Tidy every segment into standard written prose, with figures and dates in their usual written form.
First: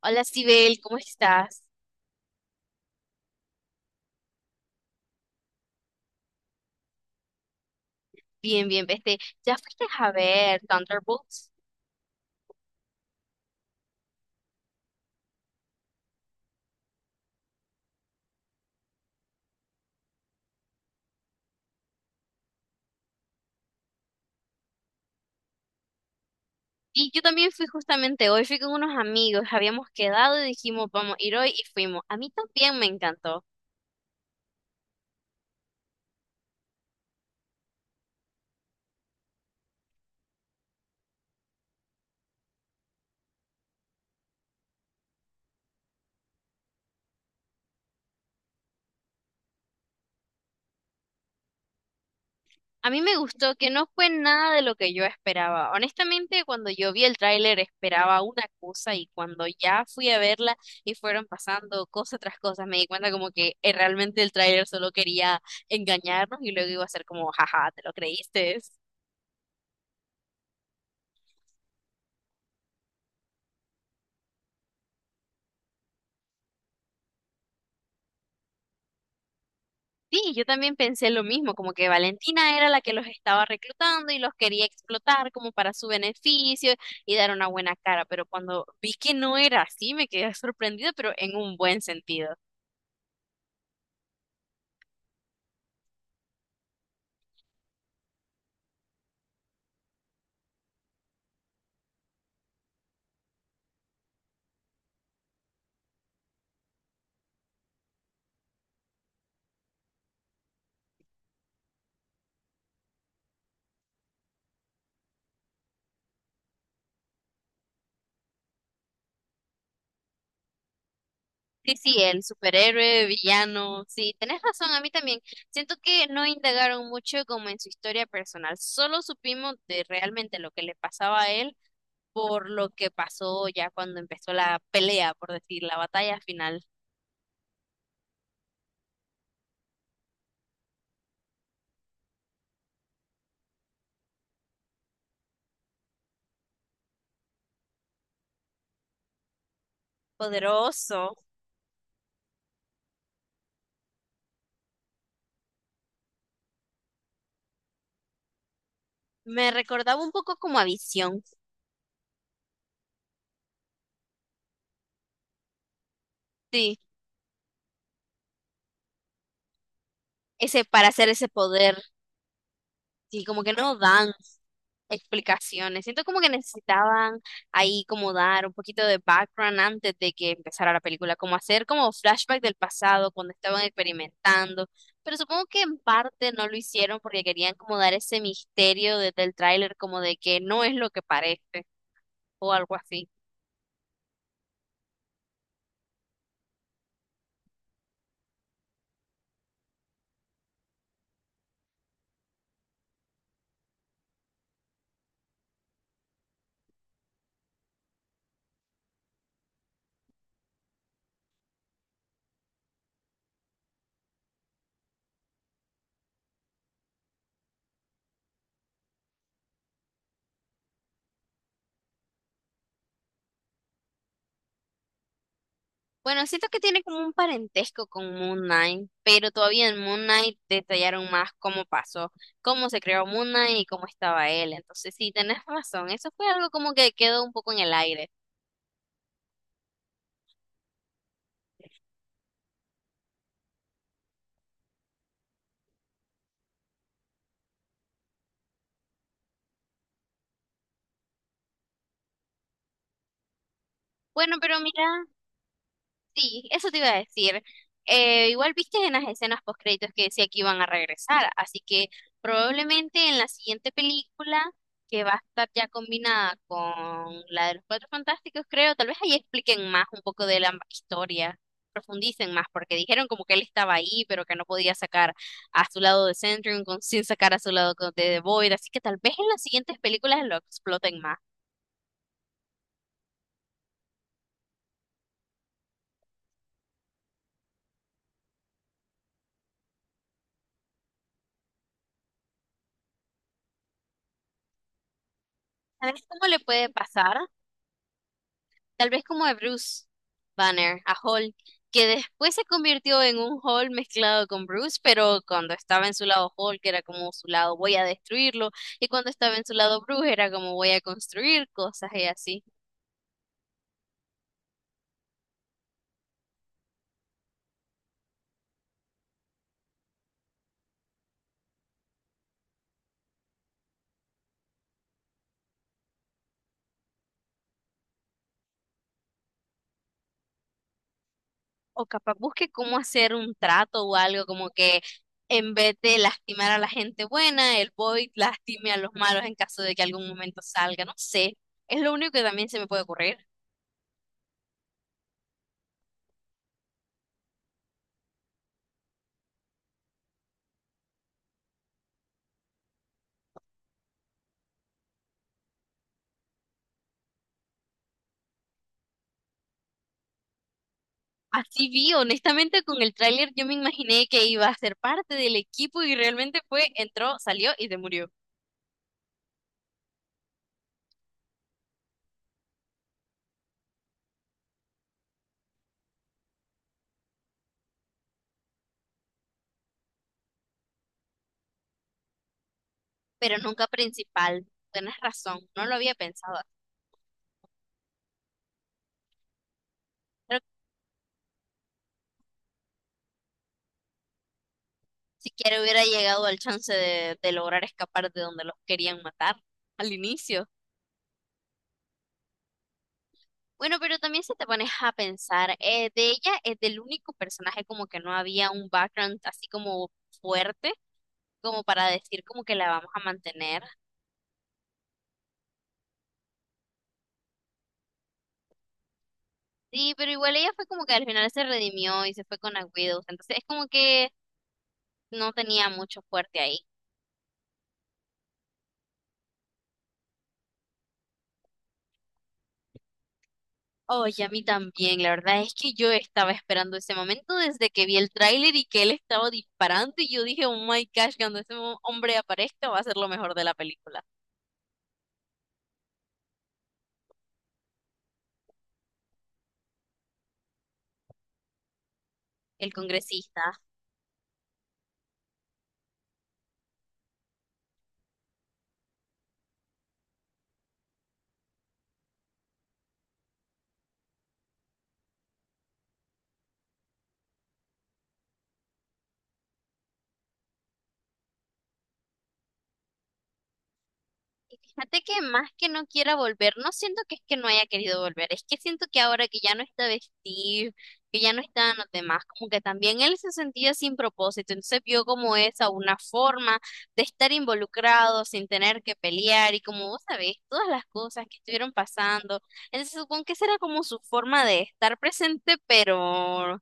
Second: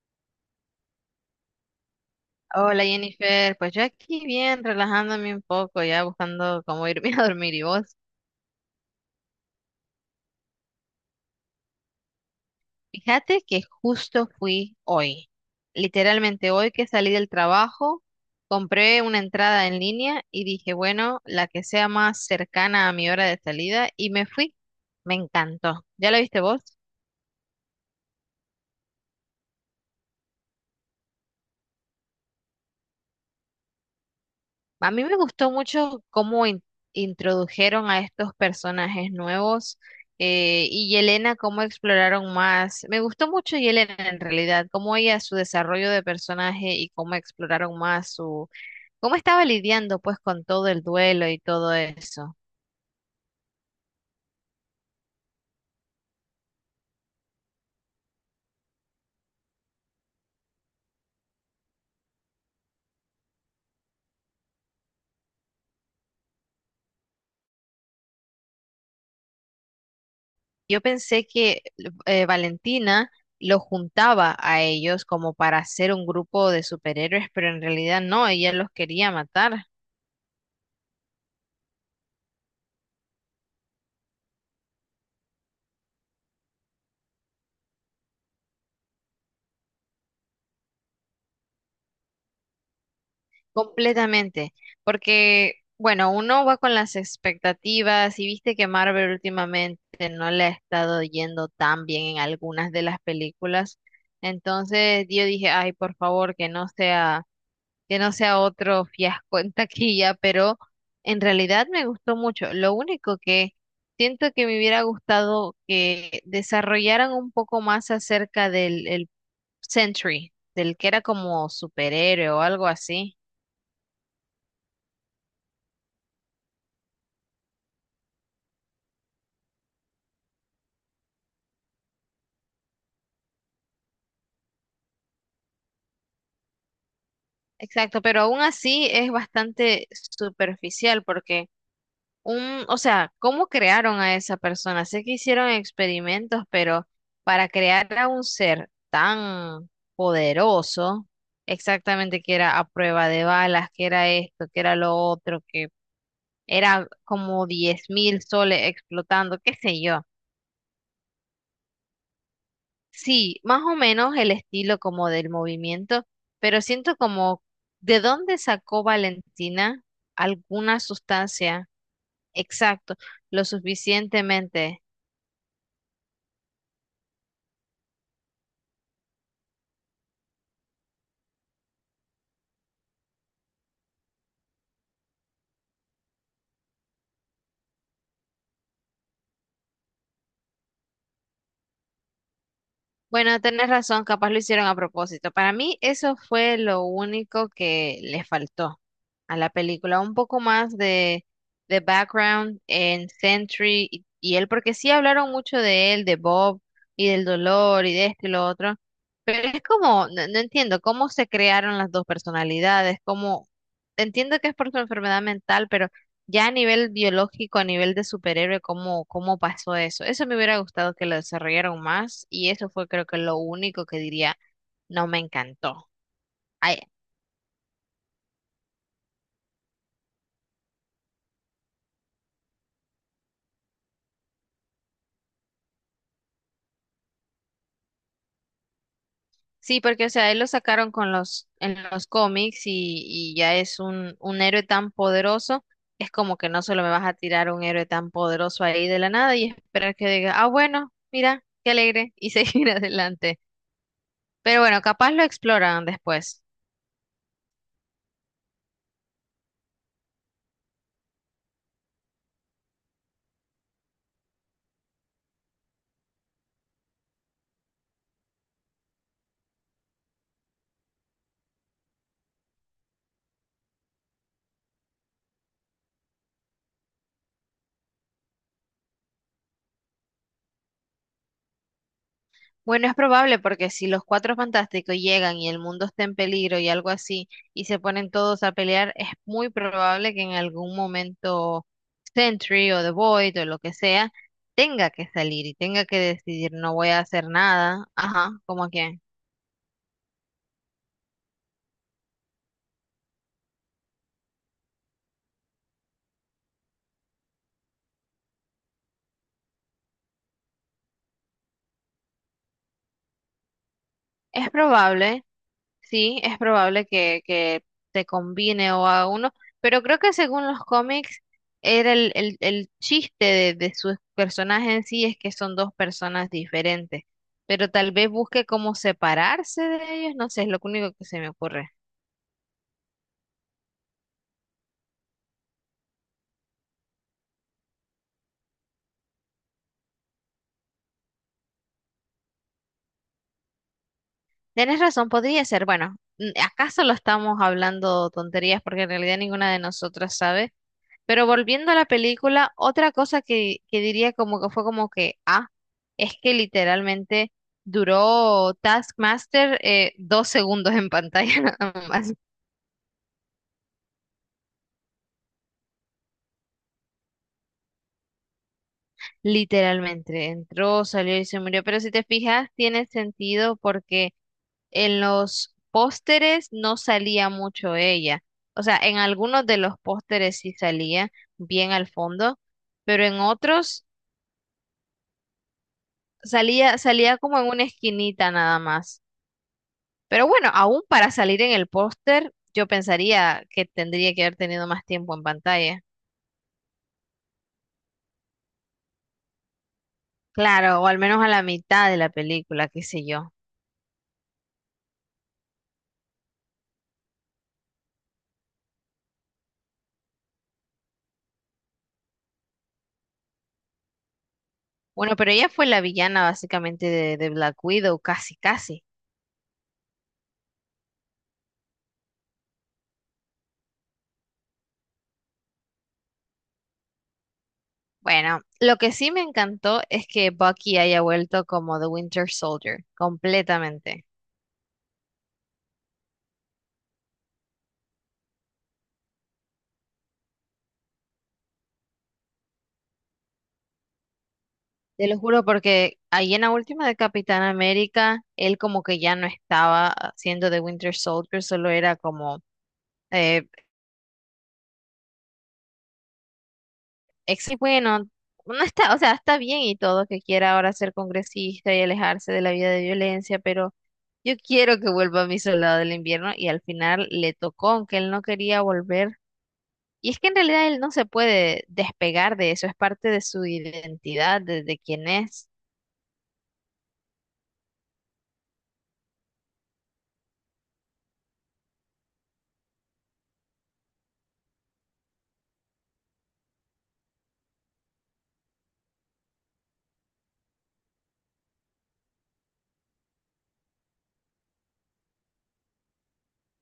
Hola, Sibel, ¿cómo estás? Hola Jennifer, pues yo aquí bien, relajándome un poco, ya buscando cómo irme a dormir y vos. Bien, bien, vete. ¿Ya fuiste a ver Thunderbolts? Fíjate que justo fui hoy, literalmente hoy que salí del trabajo, compré una entrada en línea y dije, bueno, la que sea más cercana a mi hora de salida y me fui. Me encantó. ¿Ya la viste vos? Y yo también fui justamente hoy, fui con unos amigos, habíamos quedado y dijimos, vamos a ir hoy y fuimos. A mí también me encantó. A mí me gustó mucho cómo introdujeron a estos personajes nuevos y Yelena, cómo exploraron más. Me gustó mucho Yelena en realidad, cómo ella, su desarrollo de personaje y cómo exploraron más su, cómo estaba lidiando pues con todo el duelo y todo eso. A mí me gustó que no fue nada de lo que yo esperaba. Honestamente, cuando yo vi el tráiler esperaba una cosa y cuando ya fui a verla y fueron pasando cosa tras cosa, me di cuenta como que realmente el tráiler solo quería engañarnos y luego iba a ser como, jaja, ¿te lo creíste? Yo pensé que Valentina lo juntaba a ellos como para hacer un grupo de superhéroes, pero en realidad no, ella los quería matar. Sí, yo también pensé lo mismo, como que Valentina era la que los estaba reclutando y los quería explotar como para su beneficio y dar una buena cara, pero cuando vi que no era así, me quedé sorprendida, pero en un buen sentido. Completamente, porque bueno, uno va con las expectativas y viste que Marvel últimamente no le ha estado yendo tan bien en algunas de las películas. Entonces yo dije, ay, por favor, que no sea otro fiasco en taquilla, pero en realidad me gustó mucho. Lo único que siento que me hubiera gustado que desarrollaran un poco más acerca del el Sentry, del que era como Sí, sí, el superhéroe o algo superhéroe, así. villano, sí, tenés razón, a mí también. Siento que no indagaron mucho como en su historia personal, solo supimos de realmente lo que le pasaba a él por lo que pasó ya cuando empezó la pelea, por decir, la batalla final. Exacto, pero aún así es bastante superficial porque o sea, ¿cómo crearon a esa persona? Sé que hicieron experimentos, pero para crear a un ser tan poderoso, Poderoso. exactamente que era a prueba de balas, que era esto, que era lo otro, que era como 10.000 soles explotando, Me qué sé recordaba yo. un poco como a Visión, Sí, más o menos el estilo como del movimiento, pero sí, siento como de dónde sacó Valentina ese alguna para hacer ese sustancia, poder, exacto, sí, como lo que no dan suficientemente. explicaciones. Siento como que necesitaban ahí como dar un poquito de background antes de que empezara la película, como hacer como flashback del pasado cuando estaban experimentando. Pero supongo que en parte no lo hicieron porque querían como dar ese misterio desde el tráiler, como de que no es lo que parece o algo así. Bueno, tenés razón, capaz lo hicieron a propósito. Para mí eso fue lo único que le faltó a la película, un poco más de background en Sentry y él, porque sí hablaron mucho de él, de Bob y del dolor y de esto y lo otro, pero es como, no, no entiendo cómo se crearon las dos personalidades, cómo, entiendo que es por su enfermedad mental, pero... Ya a nivel biológico, a nivel de superhéroe, ¿cómo, cómo pasó eso? Eso me hubiera gustado que lo desarrollaron más y eso fue creo que lo único que diría no me encantó. Bueno, siento que Ay, tiene como un parentesco con Moon Knight, pero todavía en Moon Knight detallaron más cómo pasó, cómo se creó Moon Knight y cómo estaba él. Entonces, sí, tenés razón, eso fue algo como que quedó un poco en el aire. sí, porque o sea, él lo sacaron con los, en los cómics y ya es un héroe tan poderoso, es como que no solo me vas a tirar un héroe tan poderoso ahí de la nada y esperar que diga, ah, bueno, mira, qué alegre y seguir adelante. Bueno, pero Pero bueno, mira, capaz lo exploran después. sí, eso te iba a decir. Igual viste en las escenas postcréditos que decía que iban a regresar, así que probablemente en la siguiente película, que va a estar ya combinada con la de los Cuatro Fantásticos, creo, tal vez ahí expliquen más un poco de la historia, profundicen más, porque dijeron como que él estaba ahí, pero que no podía sacar a su lado sin sacar a de The Void, así que tal vez en las siguientes películas lo exploten más. Bueno, es probable porque si los Cuatro Fantásticos llegan y el mundo está en peligro y algo así, y se ponen todos a pelear, es muy probable que en algún momento Sentry o The Void o lo que sea tenga que salir y tenga que ¿Sabes cómo le decidir puede no voy a pasar? hacer nada. Ajá, como Tal que vez como a Bruce Banner, a Hulk, que después se convirtió en un Hulk mezclado con Bruce, pero cuando estaba en su lado Hulk era como su lado voy a destruirlo, y cuando estaba en su lado Bruce era como voy a construir cosas y así. es probable. Sí, es probable que te combine o a uno, pero creo que según los cómics era el chiste de sus personajes en sí es que son dos personas diferentes, pero tal vez busque cómo separarse de ellos, no sé, es lo único que se me ocurre. O capaz busque cómo hacer un trato o algo como que en vez de lastimar a la gente buena, el Void lastime a los malos en caso de que algún momento salga, no sé. Es lo único que también se me puede ocurrir. Tienes razón, podría ser, bueno, acá solo estamos hablando tonterías porque en realidad ninguna de nosotras sabe. Pero volviendo a la película, otra cosa que diría como que fue como que, ah, es que literalmente duró Taskmaster 2 segundos en pantalla Así nada vi, más. honestamente con el tráiler yo me imaginé que iba a ser parte del equipo y realmente fue, entró, salió y se murió. Literalmente, entró, salió y se murió. Pero si te fijas, tiene sentido porque en los pósteres no salía mucho ella. O sea, en algunos de los pósteres sí salía bien al fondo, pero en Pero nunca otros principal, tienes razón, no lo había pensado. salía, salía como en una esquinita nada más. Pero Creo que bueno, aún para salir en el póster, yo pensaría que tendría que haber tenido más tiempo en ni siquiera pantalla. hubiera llegado al chance de lograr escapar de donde los querían matar al inicio. Claro, o al menos a la mitad de la película, qué sé yo. Bueno, pero también si te pones a pensar, de ella es del único personaje como que no había un background así como fuerte, como para decir como que la vamos a mantener. Bueno, pero ella fue la villana básicamente de Black Widow, casi, casi. Sí, pero igual ella fue como que al final se redimió y se fue con la Widows. Entonces es como que no tenía mucho fuerte ahí. Bueno, lo que sí me encantó es que Bucky haya vuelto como The Winter Soldier, Oh, completamente. y a mí también, la verdad es que yo estaba esperando ese momento desde que vi el tráiler y que él estaba disparando y yo dije, oh my gosh, cuando hombre aparezca va a ser lo mejor de la película. Te lo juro porque ahí en la última de Capitán América, él como que ya no estaba siendo The Winter Soldier, solo era como El eh, congresista. Ex y bueno, no está, o sea, está bien y todo que quiera ahora ser congresista y alejarse de la vida de violencia, pero yo quiero que vuelva a mi soldado del invierno y al final le tocó, aunque él no quería volver. Y es que en realidad él no se puede despegar de eso, es parte de su identidad, Y de fíjate quién que es. más que no quiera volver, no siento que es que no haya querido volver, es que siento que ahora que ya no está vestido, que ya no están los demás, como que también él se sentía sin propósito, entonces vio como esa una forma de estar involucrado sin tener que pelear y como vos sabés, todas las cosas que estuvieron pasando, entonces supongo que esa era como su forma de estar presente, pero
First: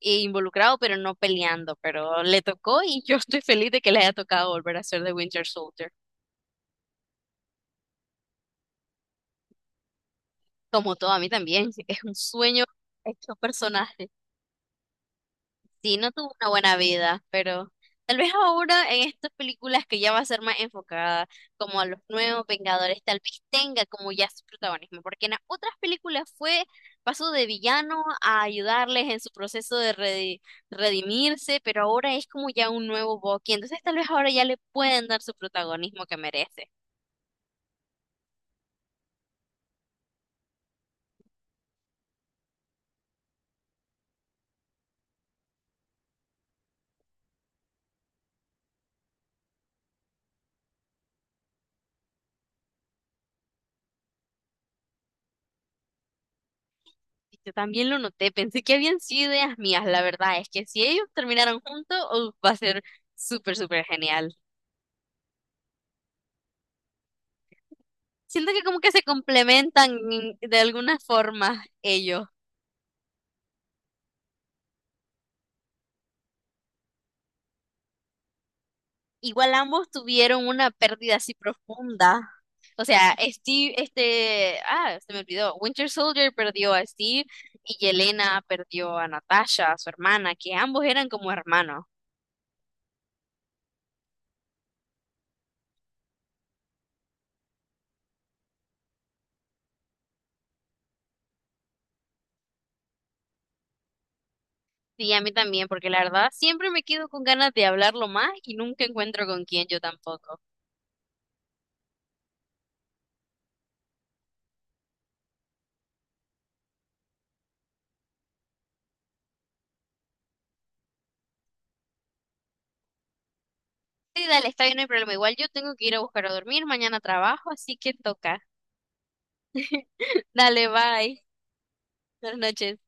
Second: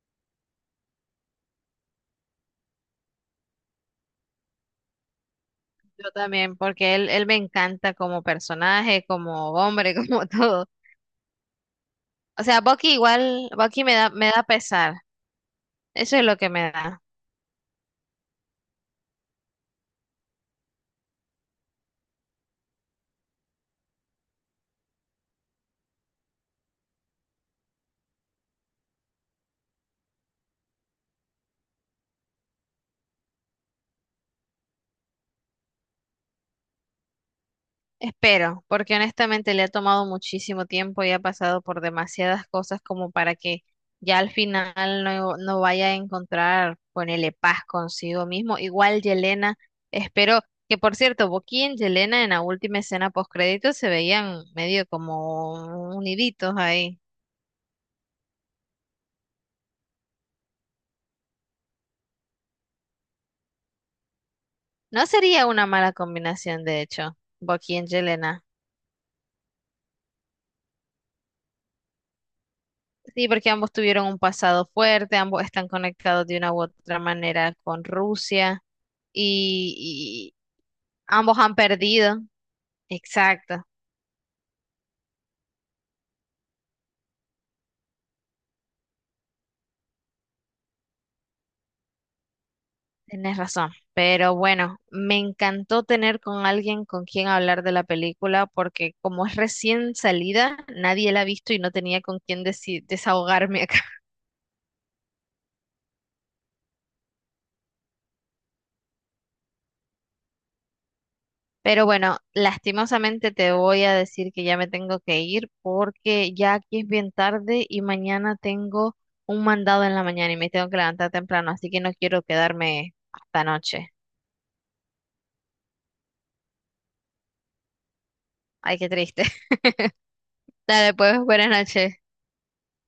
e involucrado, pero no peleando, pero le tocó y yo estoy feliz de que le haya tocado volver a ser de Winter Soldier. Yo también, porque él me encanta como personaje, como hombre, como todo. Como todo, a mí también. Es un O sea, sueño Bucky estos igual, Bucky me personajes. da, me da pesar. Sí, no Eso es tuvo lo una que me buena da. vida, pero tal vez ahora en estas películas que ya va a ser más enfocada como a los nuevos Vengadores, tal vez tenga como ya su protagonismo, porque en las otras películas fue paso de villano a ayudarles en su proceso de redimirse, pero ahora es como ya un nuevo Bucky, entonces tal vez ahora ya le pueden dar su protagonismo que merece. Espero, porque honestamente le ha tomado muchísimo tiempo y ha pasado por demasiadas cosas como para que ya al final no vaya a encontrar, ponele paz consigo mismo. Igual Yelena, espero que por cierto, Boqui y Yelena en la última escena postcrédito se veían medio como uniditos ahí. Yo también lo noté, pensé que habían sido ideas mías, la verdad es que si ellos terminaron juntos, uf, va a ser súper, súper genial. No sería una mala combinación, de hecho, Boqui y Yelena. Siento que como que se complementan de alguna forma ellos. Sí, porque ambos tuvieron un pasado fuerte, ambos están conectados de una u otra manera con Rusia Igual ambos y, tuvieron una pérdida así ambos han perdido. profunda. O sea, Exacto, Steve, este, ah, se me olvidó, Winter Soldier perdió a Steve y Yelena perdió a Natasha, su hermana, que ambos eran como hermanos. tienes razón. Pero bueno, me encantó tener con alguien con quien hablar de la película porque como es recién salida, nadie la ha visto y no tenía con quien desahogarme acá. Sí, a mí también, porque la verdad siempre me quedo con ganas de hablarlo más y nunca encuentro con quién yo tampoco. Pero bueno, lastimosamente te voy a decir que ya me tengo que ir porque ya aquí es bien tarde y mañana tengo un mandado en la mañana y me tengo que levantar temprano, así que no quiero quedarme hasta noche. Sí, dale, está bien, no hay problema. Igual yo tengo que ir a buscar a dormir, mañana trabajo, así que toca. Ay, qué triste. Dale, Dale, pues, bye. buenas noches. Buenas noches.